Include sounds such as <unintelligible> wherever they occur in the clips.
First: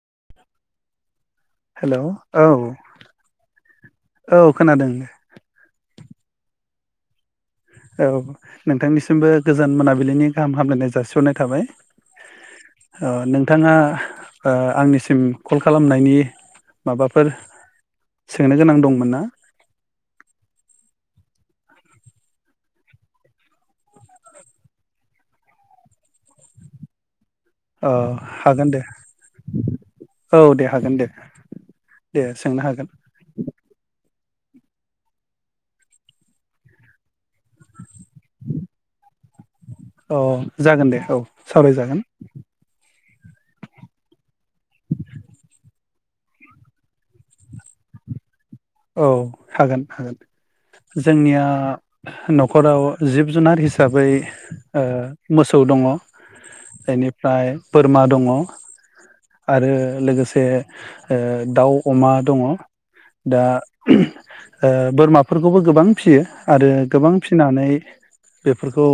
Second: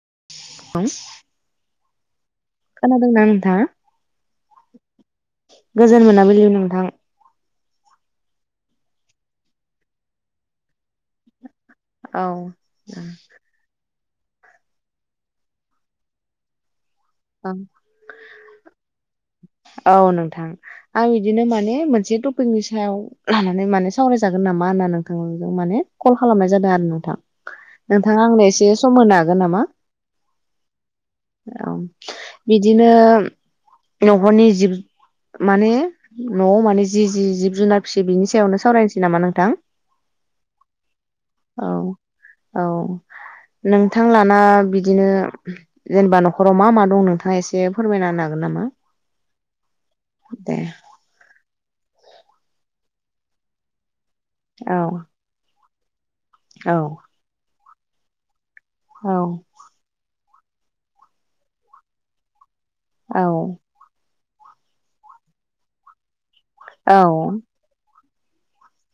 <unintelligible> हेल' औ खोनादोंना नोंथाङा औ खोनादों गोजोन मोनाबिलि नोंथां औ नोंथांनिसिमबो गोजान मोनाबिलिनि गाहाम हामलायनाय जासिहरनाय थाबाय औ ओ नोंथाङा ओ आंनिसिम कल खालामनायनि माबाफोर औ। सोंनो गोनां दंमोन ना औ नोंथां। आं बिदिनो माने मोनसे टपिकनि सायाव लानानै माने सावरायजागोन नामा होनना नोंथांजों माने कल खालामनाय जादों आरो नोंथां औ नोंथाङा आंनो एसे हागोन दे सम होनो हागोन नामा औ दे हागोन दे औ दे सोंनो हागोन बिदिनो न'खरनि जिब माने न'आव माने जि-जि-जिब जुनार फिसियो बिनि सायावनो सावरायनोसै नामा नोंथां अ जागोन दे औ सावरायजागोन नोंथांलाना बिदिनो जेनेबा न'खराव मा मा दं नोंथाङा एसे फोरमायना होनो हाग औ हागोन हागोन दे जोंनिया न'खराव जिब जुनार हिसाबै औ ओ मोस सौ दङ। औ एनिफ्राय बोरमा दङ औ आरो लोगोसे ओ दाउ अमा दङ दा औ ओ बोरमाफोरखौबो गोबां फियो। आरो औ गोबां फिनानै बेफोरखौ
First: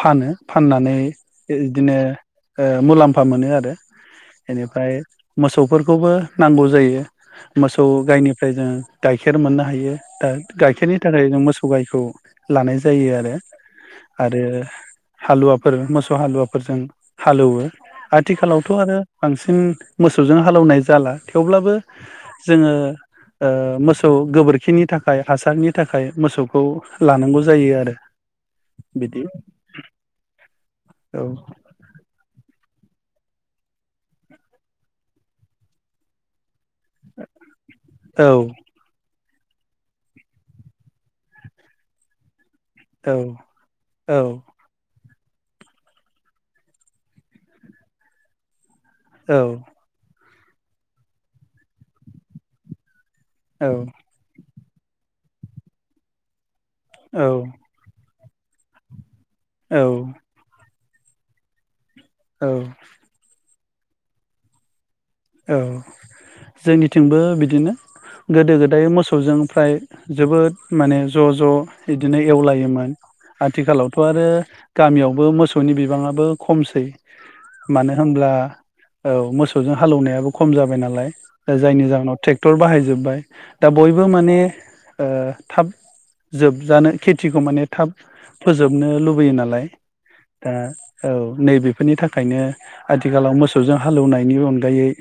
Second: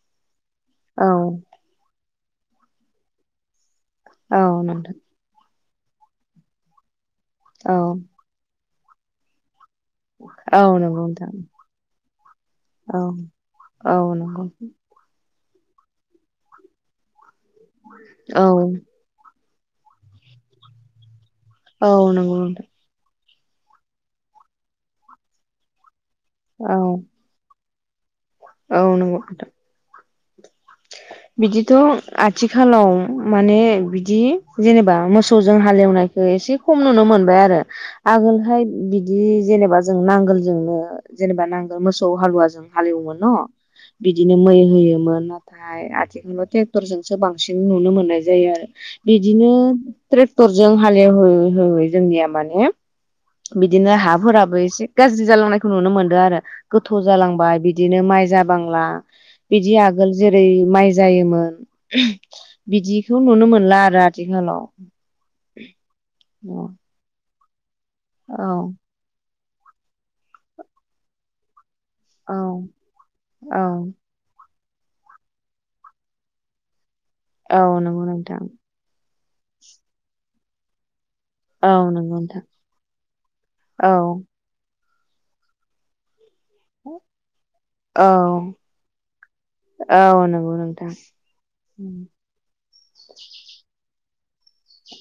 फानो फाननानै औ इदिनो ओ मुलाम्फा मोनो आरो औ नोंथां एनिफ्राय मोसौ फोरखौबो नांगौ जायो। औ मोसौ गायनि गाइखेर मोननो हा हायो दा औ गाइखेरनि नंगौ थाखाय नोंथां जों मोसौ गाइखौ लानाय औ जायो आरो औ आरो नंगौ हालुवाफोर मोसौ हालुवाफोरजों। हालौवो औ आथिखालावथ' आरो बांसिन न मोसौजों हालेवनाय जाला। थेवब्लाबो औ नंगौ नोंथां जोङो ओ मोसौ गोबोरखिनि थाखाय हासारनि थाख खाय मोसौखौ औ लानांगौ जायो आरो नंगौ बिदि <inaudible> नोंथां औ बिदिथ आथि खालाव माने बिदि जेनेबा मोसौजों हालेवनायखौ एसे खम नुनो मोनबाय आरो औ आगोलहाय बिदि दि जेनेबा जों नांगोलजोंनो जेनेबा नांगोल मोसौ हालुवाजों औ हालेवोमोन न बिदिनो मै होयोमोन। थाय आथिखालाव टेक्टरजोंसो बांसिन नुनो मोननाय जायो आरो। औ बिदिनो ट्रेक टरजों हालेव होैवै हौवै जोंनिया माने औ बिदिनो हाफोराबो इ से गाज्रि जालांनायखौ नुनो मोनदो आरो। गोथौ औ जालांबाय बिदिनो माइ जाबांला। बिदि औ आगोल रै माइ जायोमोन। बिदिखौ नुनो मोनला रा आथिखालाव। औ औ जोंनिथिंबो बि बिदिनो। औ गोदो गोदाय मोसौजों फ्राय जोबोद माने ज ज बिदिनो एवलायोमोन औ आथिखालावथ आरो गामियावबो मोसौनि बिबाङाबो खमसै। औ मानो नंगौ होमब्ला नोंथां औ मोसौजों हालौनायाबो खम जाबाय नालाय दा औ जायनि जाहोनाव नंगौ नोंथां थेक्टर बाहायजोब्बाय दा औ बयबो माने ओ थाब जोबजानो खेथिखौ माने थाब औ फोजोबनो लुबैयो नालाय, औ नंगौ दा नोंथां औ नैबेफोरनि थाखायनो आथिखालाव मोसौजों हा हालौनायनि अन गायै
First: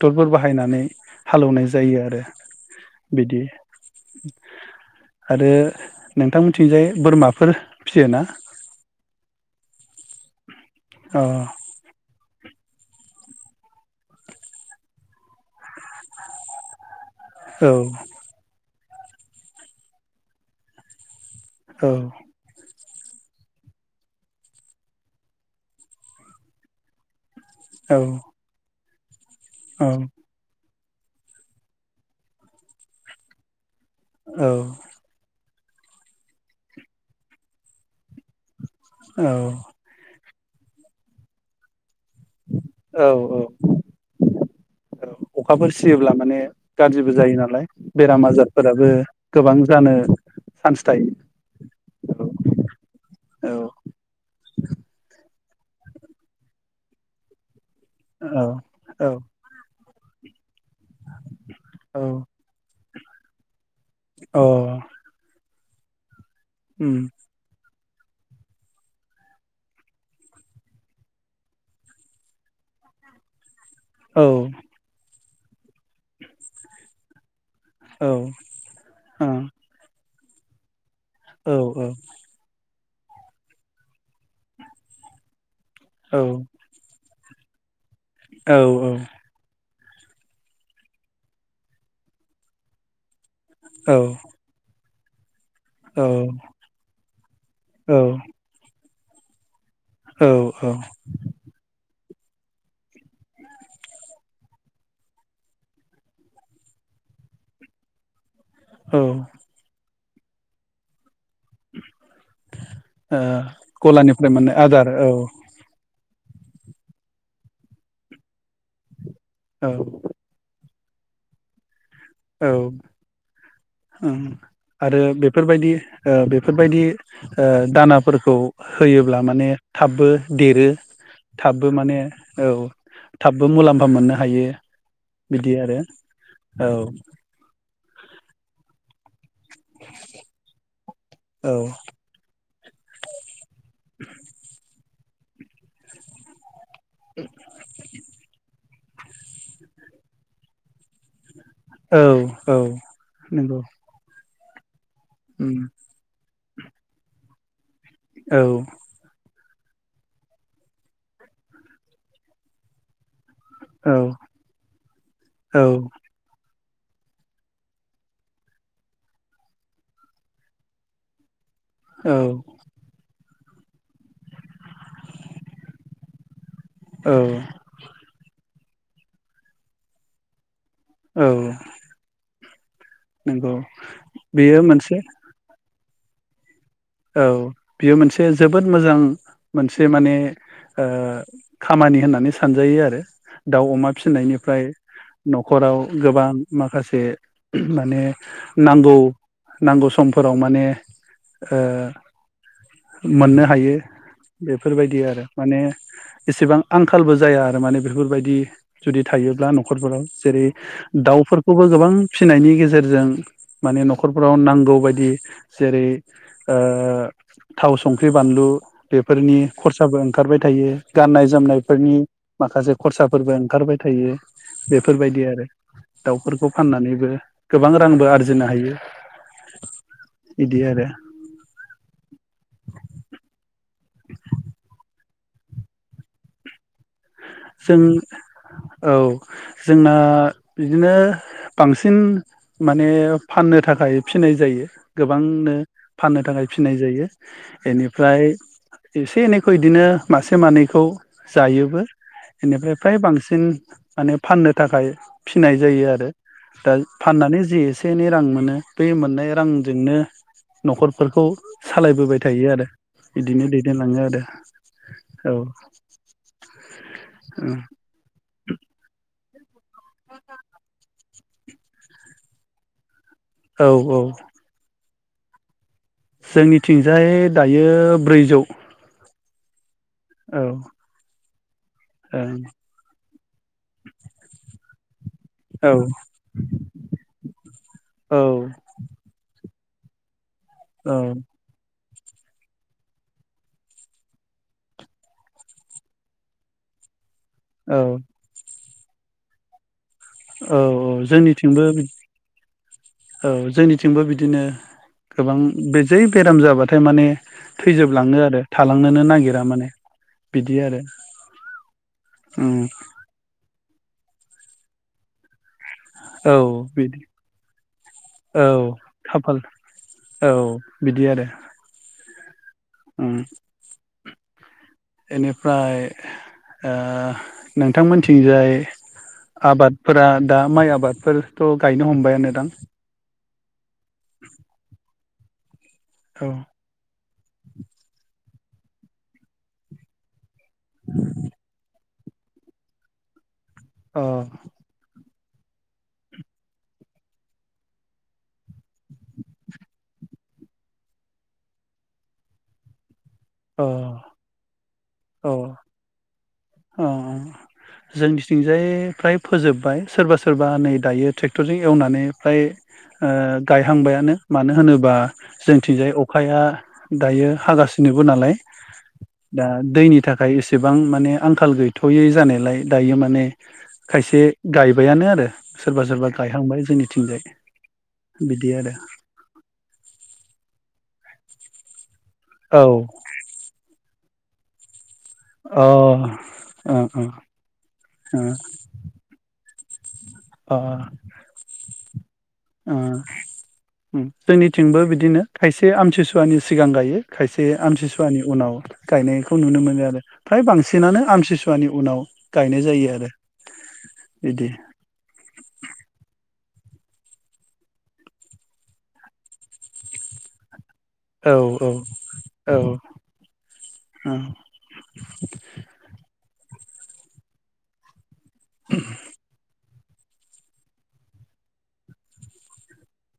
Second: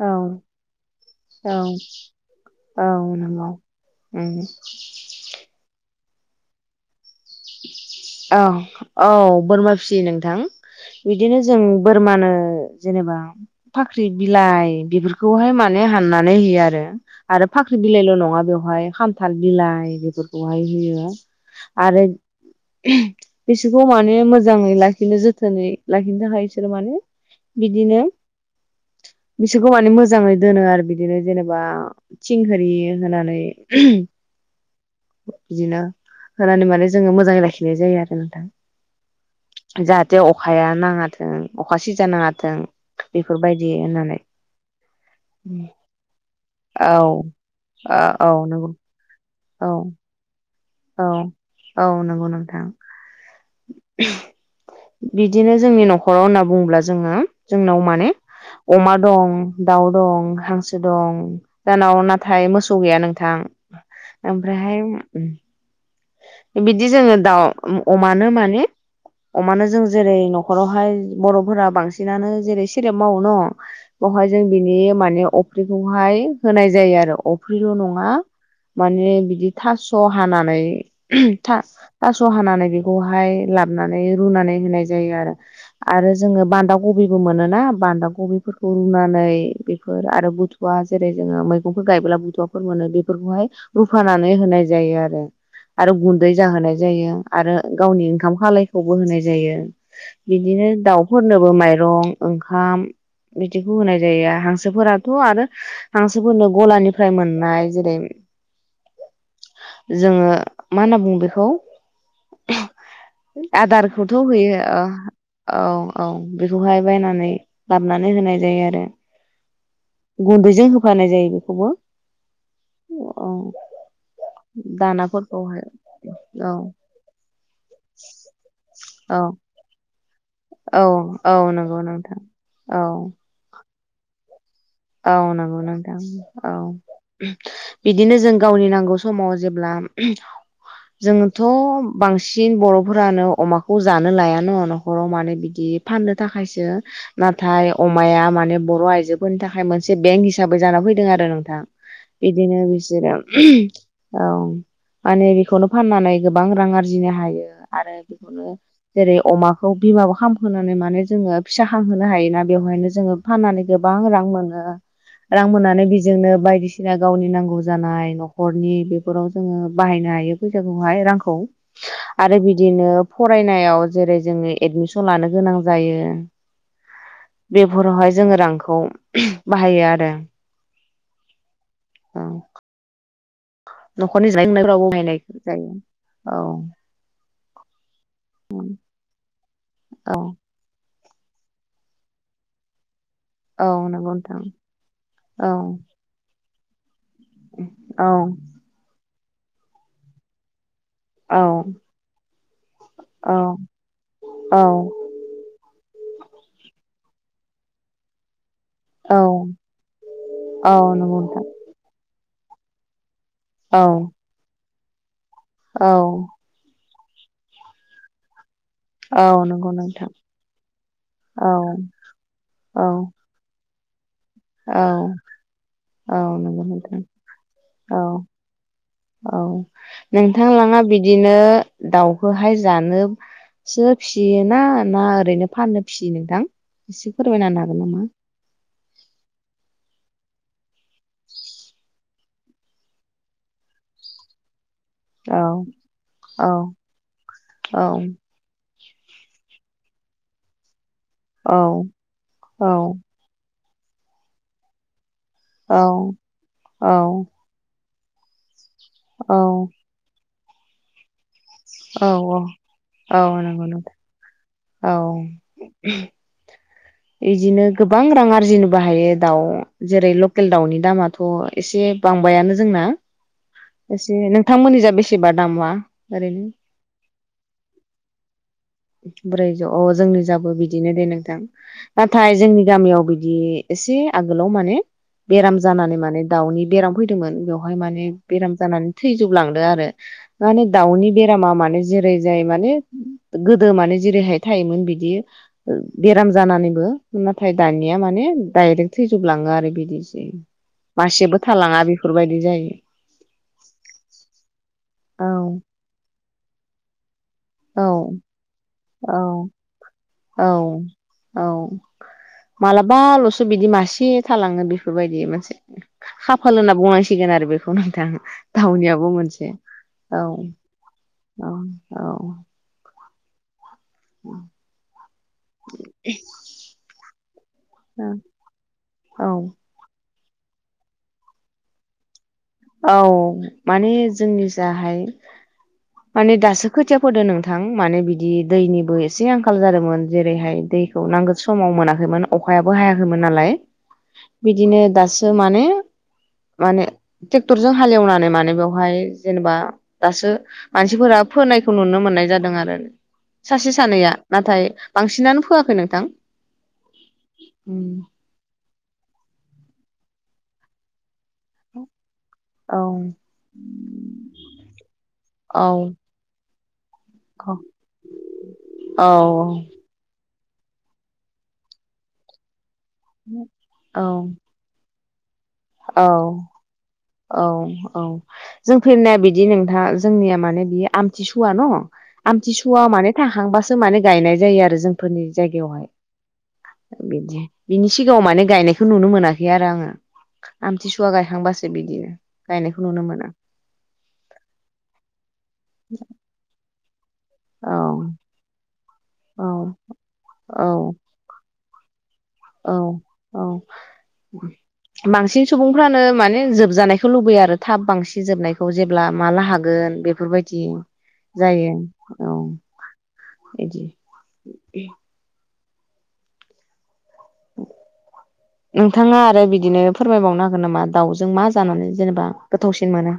औ बाहायनानै औ हालौनाय जायो आरो औ बिदि नंगौ आरो नोंथांमोनथिंजाय बोरमा औ औ बोरमा फिसियो नोंथां अ बिदिनो जों बोरमानो जेनेबा फाख्रि बिलाइ बेफोरखौहाय माने हाननानै होयो आरो। आरो औ फाख्रि बिलाइल नङा बेवहाय खान्थाल बिलाइ बेफोरखौहाय होयो। औ आरो बिसोरखौ माने मोजाङै लाखिनो जोथोनै लाखिनो थाखाय इसोर माने औ बिदिनो बिसोरखौ माने मोजाङै दोनो आरो बिद बिदिनो जेनेबा थिं होरि होनानै औ बिदिनो होनानै माने जोङो मोजाङै लाखिनाय जायो आरो औ नोंथां। जाहाथे अख अखाया नाङाथों अखास औ औ होननानै औ अखाफोर सियोब्ला माने गाज्रिबो औ जायो नालाय ओ बेराम औ नंगौ आजारफोराबो गोबां औ जानो चान्स औ थायो औ नंगौ नोंथां औ बिद बिदिनो जोंनि न'खराव होनना बुङोब्ला जोङो। जोंनाव माने अमा औ दं दाउ दं हांसो दं जाहानाव औ नाथाय मोसौ गैया नों थां। ओमफ्राय हाय औ उम बिदि उम जोङो दाउ उम अमानो माने अमानो जों जेरै न'खरावहाय बर'फोरा बांसिनानो जेरै सेरेब मावो न' औ बहाय जों बिनि माने अब फ्रिखौहाय होनाय जायो आरो अफ्रिल' नङा औ ओ औ माने औ बिदि थास हानानै औ था थास हानानै बे खौहाय लाबना नै रुनानै होनाय जायो आरो आरो औ जोङो बान्दा कबि मोनोना बान्दा कबिफोरखौ औ रुनानै बे फोर आरो बुथुवा जेरै जोङो मैगंफोर गायोब्ला बुथुवाफोर मोनो बे फोरखौहाय रुफानानै होनाय जायो आ रो आरो गुन्दै जाहोनाय जायो आरो औ औ गावनि ओंखाम खालाय खौबो होनाय जायो। बिदिनो औ दाउफोरनोबो माइरं ओंखाम बिदिखौ होनाय जायो हांसोफोराथ' आरो हांसोफोरनो गलानिफ्राय मोननाय जेरै औ। जोङो मा होनना बुंङो बे खौ? आदारखौथ' गलानिफ्राय मोननाय होयो। ओ आदार औ औ। औ बेखौहाय बायनानै लाबानै होनाय जायो आरो औ गुन्दैजों होफानाय जायो बेखौबो औ। औ उम आरो बे दानाफोरखौहाय बेफोरबायदि ओ औ बेफोरबायदि ओ दानाफोरखौ होयोब्ला औ माने थाबबो देरो औ औ थाबबो नंगौ माने नोंथां औ थाबबो मुलाम् फा मोननो हायो औ बिदि नंगौ आरो नोंथां औ। बिदिनो जों गावनि नांगौ समाव जेब्ला जोंथ' औ बांसिन बर'फोरानो अमाखौ जानो लाया न' न'खराव माने बिदि फाननो थाखायसो नाथाय अमाया माने बर' आइजोफोरनि था खाय मोनसे बेंक हिसाबै जाना फैदों आरो नों थां औ औ बिदिनो बिसोरो नंगौ औ माने उम बेखौनो फाननानै गोबां रां आरजिनो हायो। आरो औ बेखौनो जेरै अमा खौ बिमाबो खामहोनानै माने जोङो फिसा खांहोनो हायोना बेवहायनो जोङो फाननानै गोबां औ रां मो नो रां औ मोननानै बेजोंनो बायदिसि ना गावनि नांगौ जानाय न'खरनि बेफोराव जोङो बाहायनो हायो फैसाखौहाय रांखौ। औ आरो बिदिनो फरायनायाव जेरै जोंनि एडमिसन लानो गोनां जायो औ बेफोरावहाय जोङो रां खौ बाहायो आरो औ औ नंगौ न'खरनि जानाय बेयो लोंनायफोराव मोनसे बाहायनाय <unintelligible> जायो। औ औ बेयो मोनसे जोबोद मोजां। मोनसे औ माने ओ खामानि होननानै सानजायो आरो औ दाउ अमा नंगौ नोंथां फिसिनायनिफ्राय औ न'खराव गोबां माखासे माने औ नांगौ नांगौ समफोराव माने औ ओ औ मोननो हायो औ बेफोरबायदि आरो माने एसेबां आंखालबो जाया आरो माने बेफोरबायदि जुदि औ थायोब्ला न'खरफोराव जेरै औ नंगौ नोंथां दाउफोरखौबो गोबां फिनायनि गेजेरजों माने औ न'खरफोराव नांगौ बाय दि जेरै औ ओ थाव संख्रि बानलु औ बेफोरनि नंगौ खरसाबो नोंथां ओंखारबाय थायो गाननाय औ जोमनायफोरनि माखासे औ खरसाफोरबो ओंखारबाय थायो। औ बेफोरबायदि आरो औ दाउफोरखौ नंगौ नोंथां फाननानैबो गोबां औ रांबो आरजिनो हायो। औ नोंथां बिदि लाङा आरो बिद बिदिनो दाउखौहाय जानो सो फिसियोना ना ओ रैनो फाननो फिसियो नोंथां? एसे फोरमायना जों होनो हागोन नामा औ जोंना बिदिनो बांसिन माने फाननो थाखाय फिनाय जायो। औ गोबांनो फाननो थाखाय फिनाय औ जायो औ एनिफ्राय एसे एनैखौ इदिनो मासे मानैखौ औ जायोबो। औ बेनिफ्राय फ्राय बांसिन माने फाननो थाखाय फिनाय औ जायो आरो दा फाननानै जि सेनि रां मोनो बे मोननाय औ रांजोंनो न'खरफोरखौ सालायबोबाय औ थायो आरो औ बिदिनो नंगौ नोंथां दैदेनलाङो आरो औ। औ बिदिनो गोबां रां आरजिनोबो हायो। दाउ जेरै लकेल दाउनि दामा थ' एसे बांबायानो जोंना। औ औ एसे नोंथांमोननि जा बेसे <inaudible> जोंनिथिंजाय दायो ब्रैजौ। ब्रै अ जोंनि औ जाबो बिदिनो दे नोंथां। नाथाय ओं जोंनि गामियाव बिदि बिदि एसे आगोलाव माने बेराम औ जानानै माने दाउनि बेराम फैदोंमोन बेवहाय माने बेराम औ जानानै थैजोबलांदों। आरो। माने औ दाउनि बेरामा माने जेरै जायो माने गोदो माने जेरैहाय थायोमोन बिदि बेराम जानानैबो नाथाय दानिया औ माने डाइरेक्ट। थैजोबलाङो आरो बिदि। औ औ जोंनिथिंबो बेफोरबायदि जायो औ जोंनिथिंबो बिदिनो औ गोबां बे जै बेराम जाबाथाय माने औ थैजोबलाङो आरो थ लांनोनो औ नागिरा माने औ आरो औ उम मालाबाल'सो बिदि मा आसि थालाङो बेफोरबायदि मोनसे। औ खाफाल होनना बिदि बुंनांसिगोन आरो बेखौ नोंथां औ दावनियाबो खाफाल मोनसे औ बिदि आरो औऔऔ। उम। औ। बेनिफ्राय ओ नोंथां मोनथिंजाय औ आबादफोरा दा माइ आबादफोरथ' गायनो हमबायानो दां। औ माने जोंनि जाहाय औ माने दासो खोथिया फोदों नोंथां मानो बे वदि दैनिबो एसे आंखाल जादोंमोन जे ओरैहाय दैखौ नांगोन समाव मोनाखै। खोमोन अखायाबो हायाखैमोन नालाय। अ बिदिनो दासि ज माने माने ट्रेक्टरजों हालेवनानै मानो बेवहाय जेनेबा दासो मानसिफोरा फोनायखौ नुनो मोननाय जादों आरो। सासे सानैया नाथाय अ बांसिनानो फोआखै नोंथां। अ अ जोंनिथिंजाय फ्राय फोजोब्बाय सोरबा सोरबा नै दायो ट्रेक्। क्टरजों एवनानै फ्राय औ ओ गायहांबायानो मानो होनोबा औ जोंथिंजाय अखाया दायो औ हागासिनोबो नालाय दा दैनि थाख खाय एसेबां माने। आंखाल गैथ'यै जानायलाय दायो माने औ खायसे गायबायानो आरो सोरबा औ सोरबा गायहांबाय जोंनिथिंजाय औ औ बिदि आरो जों फैनाया बिदि नोंथा जोंनिया माने बियो आमथि सुआ न औ आमथिसुवा माने थाहांबासो माने गायनाय जायो आरो जों फोरनि अ ओ जायगायावहाय ओ बिदि बिनि सिगाङाव माने गायनायखौ नुनो मोना बि आरो आङो ओ आमथिसुवा गायखांबासो बि बियो। ओ उम जोंनिथिंबो बिदिनो खायस से आमथिसुवानि सिगां गायो। खायसे औ आमति सुवानि उनाव गायनायखौ नुनो औ मोनो आरो फ्राय औ बांसिनानो आमसि सु सुवानि उनाव गायनाय औ जायो आरो औ बिदि बांसिन सुबुंफ्रानो माने ने जोबजानायखौ लुबैयो आरो थाब बांसिन जोबनायखौ जेब्ला माला हागोन बेफोरबायदि जायो औ औ बिदि औ ओं <inaudible> नोंथाङा आरो बिदिनो फोरमायबावनो हागोन नामा दाउजों मा जानानै जेनेबा गोथावसिन मोनो?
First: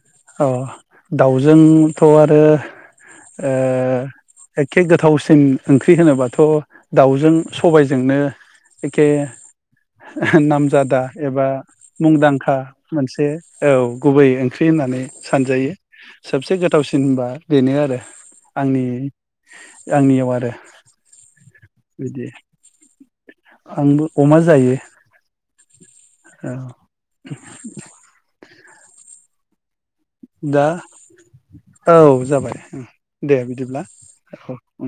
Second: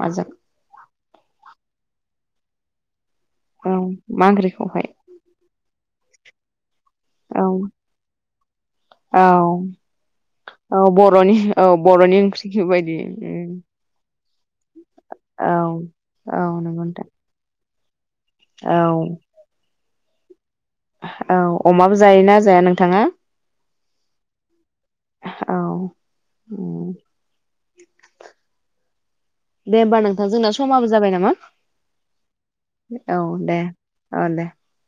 माजों अ दाउजोंथ' आरो ओ औ मा एखे ओंख्रिखौहाय गोथावसिन ओंख्रि ख्रि होनोबाथ' दाउजों औ सबायजोंनो एखे औ औ नामजादा बर'नि एबा औ बर'नि ओंख्रि मुंदांखा बायदि मोनसे उम औ गुबै ओंख्रि होननानै औ सानजायो औ सबसे नंगौ नोंथां गोथावसिनबा बेनो आरो आंनि आंनियाव आरो। हो औ। अमाबो बिदि जायोना जाया नोंथाङा? आंबो अमा जायो औ औ। दे होमबा नोंथां जोंना दा समाबो जाबाय नामा औ जाबाय औ दे ओ दे। औ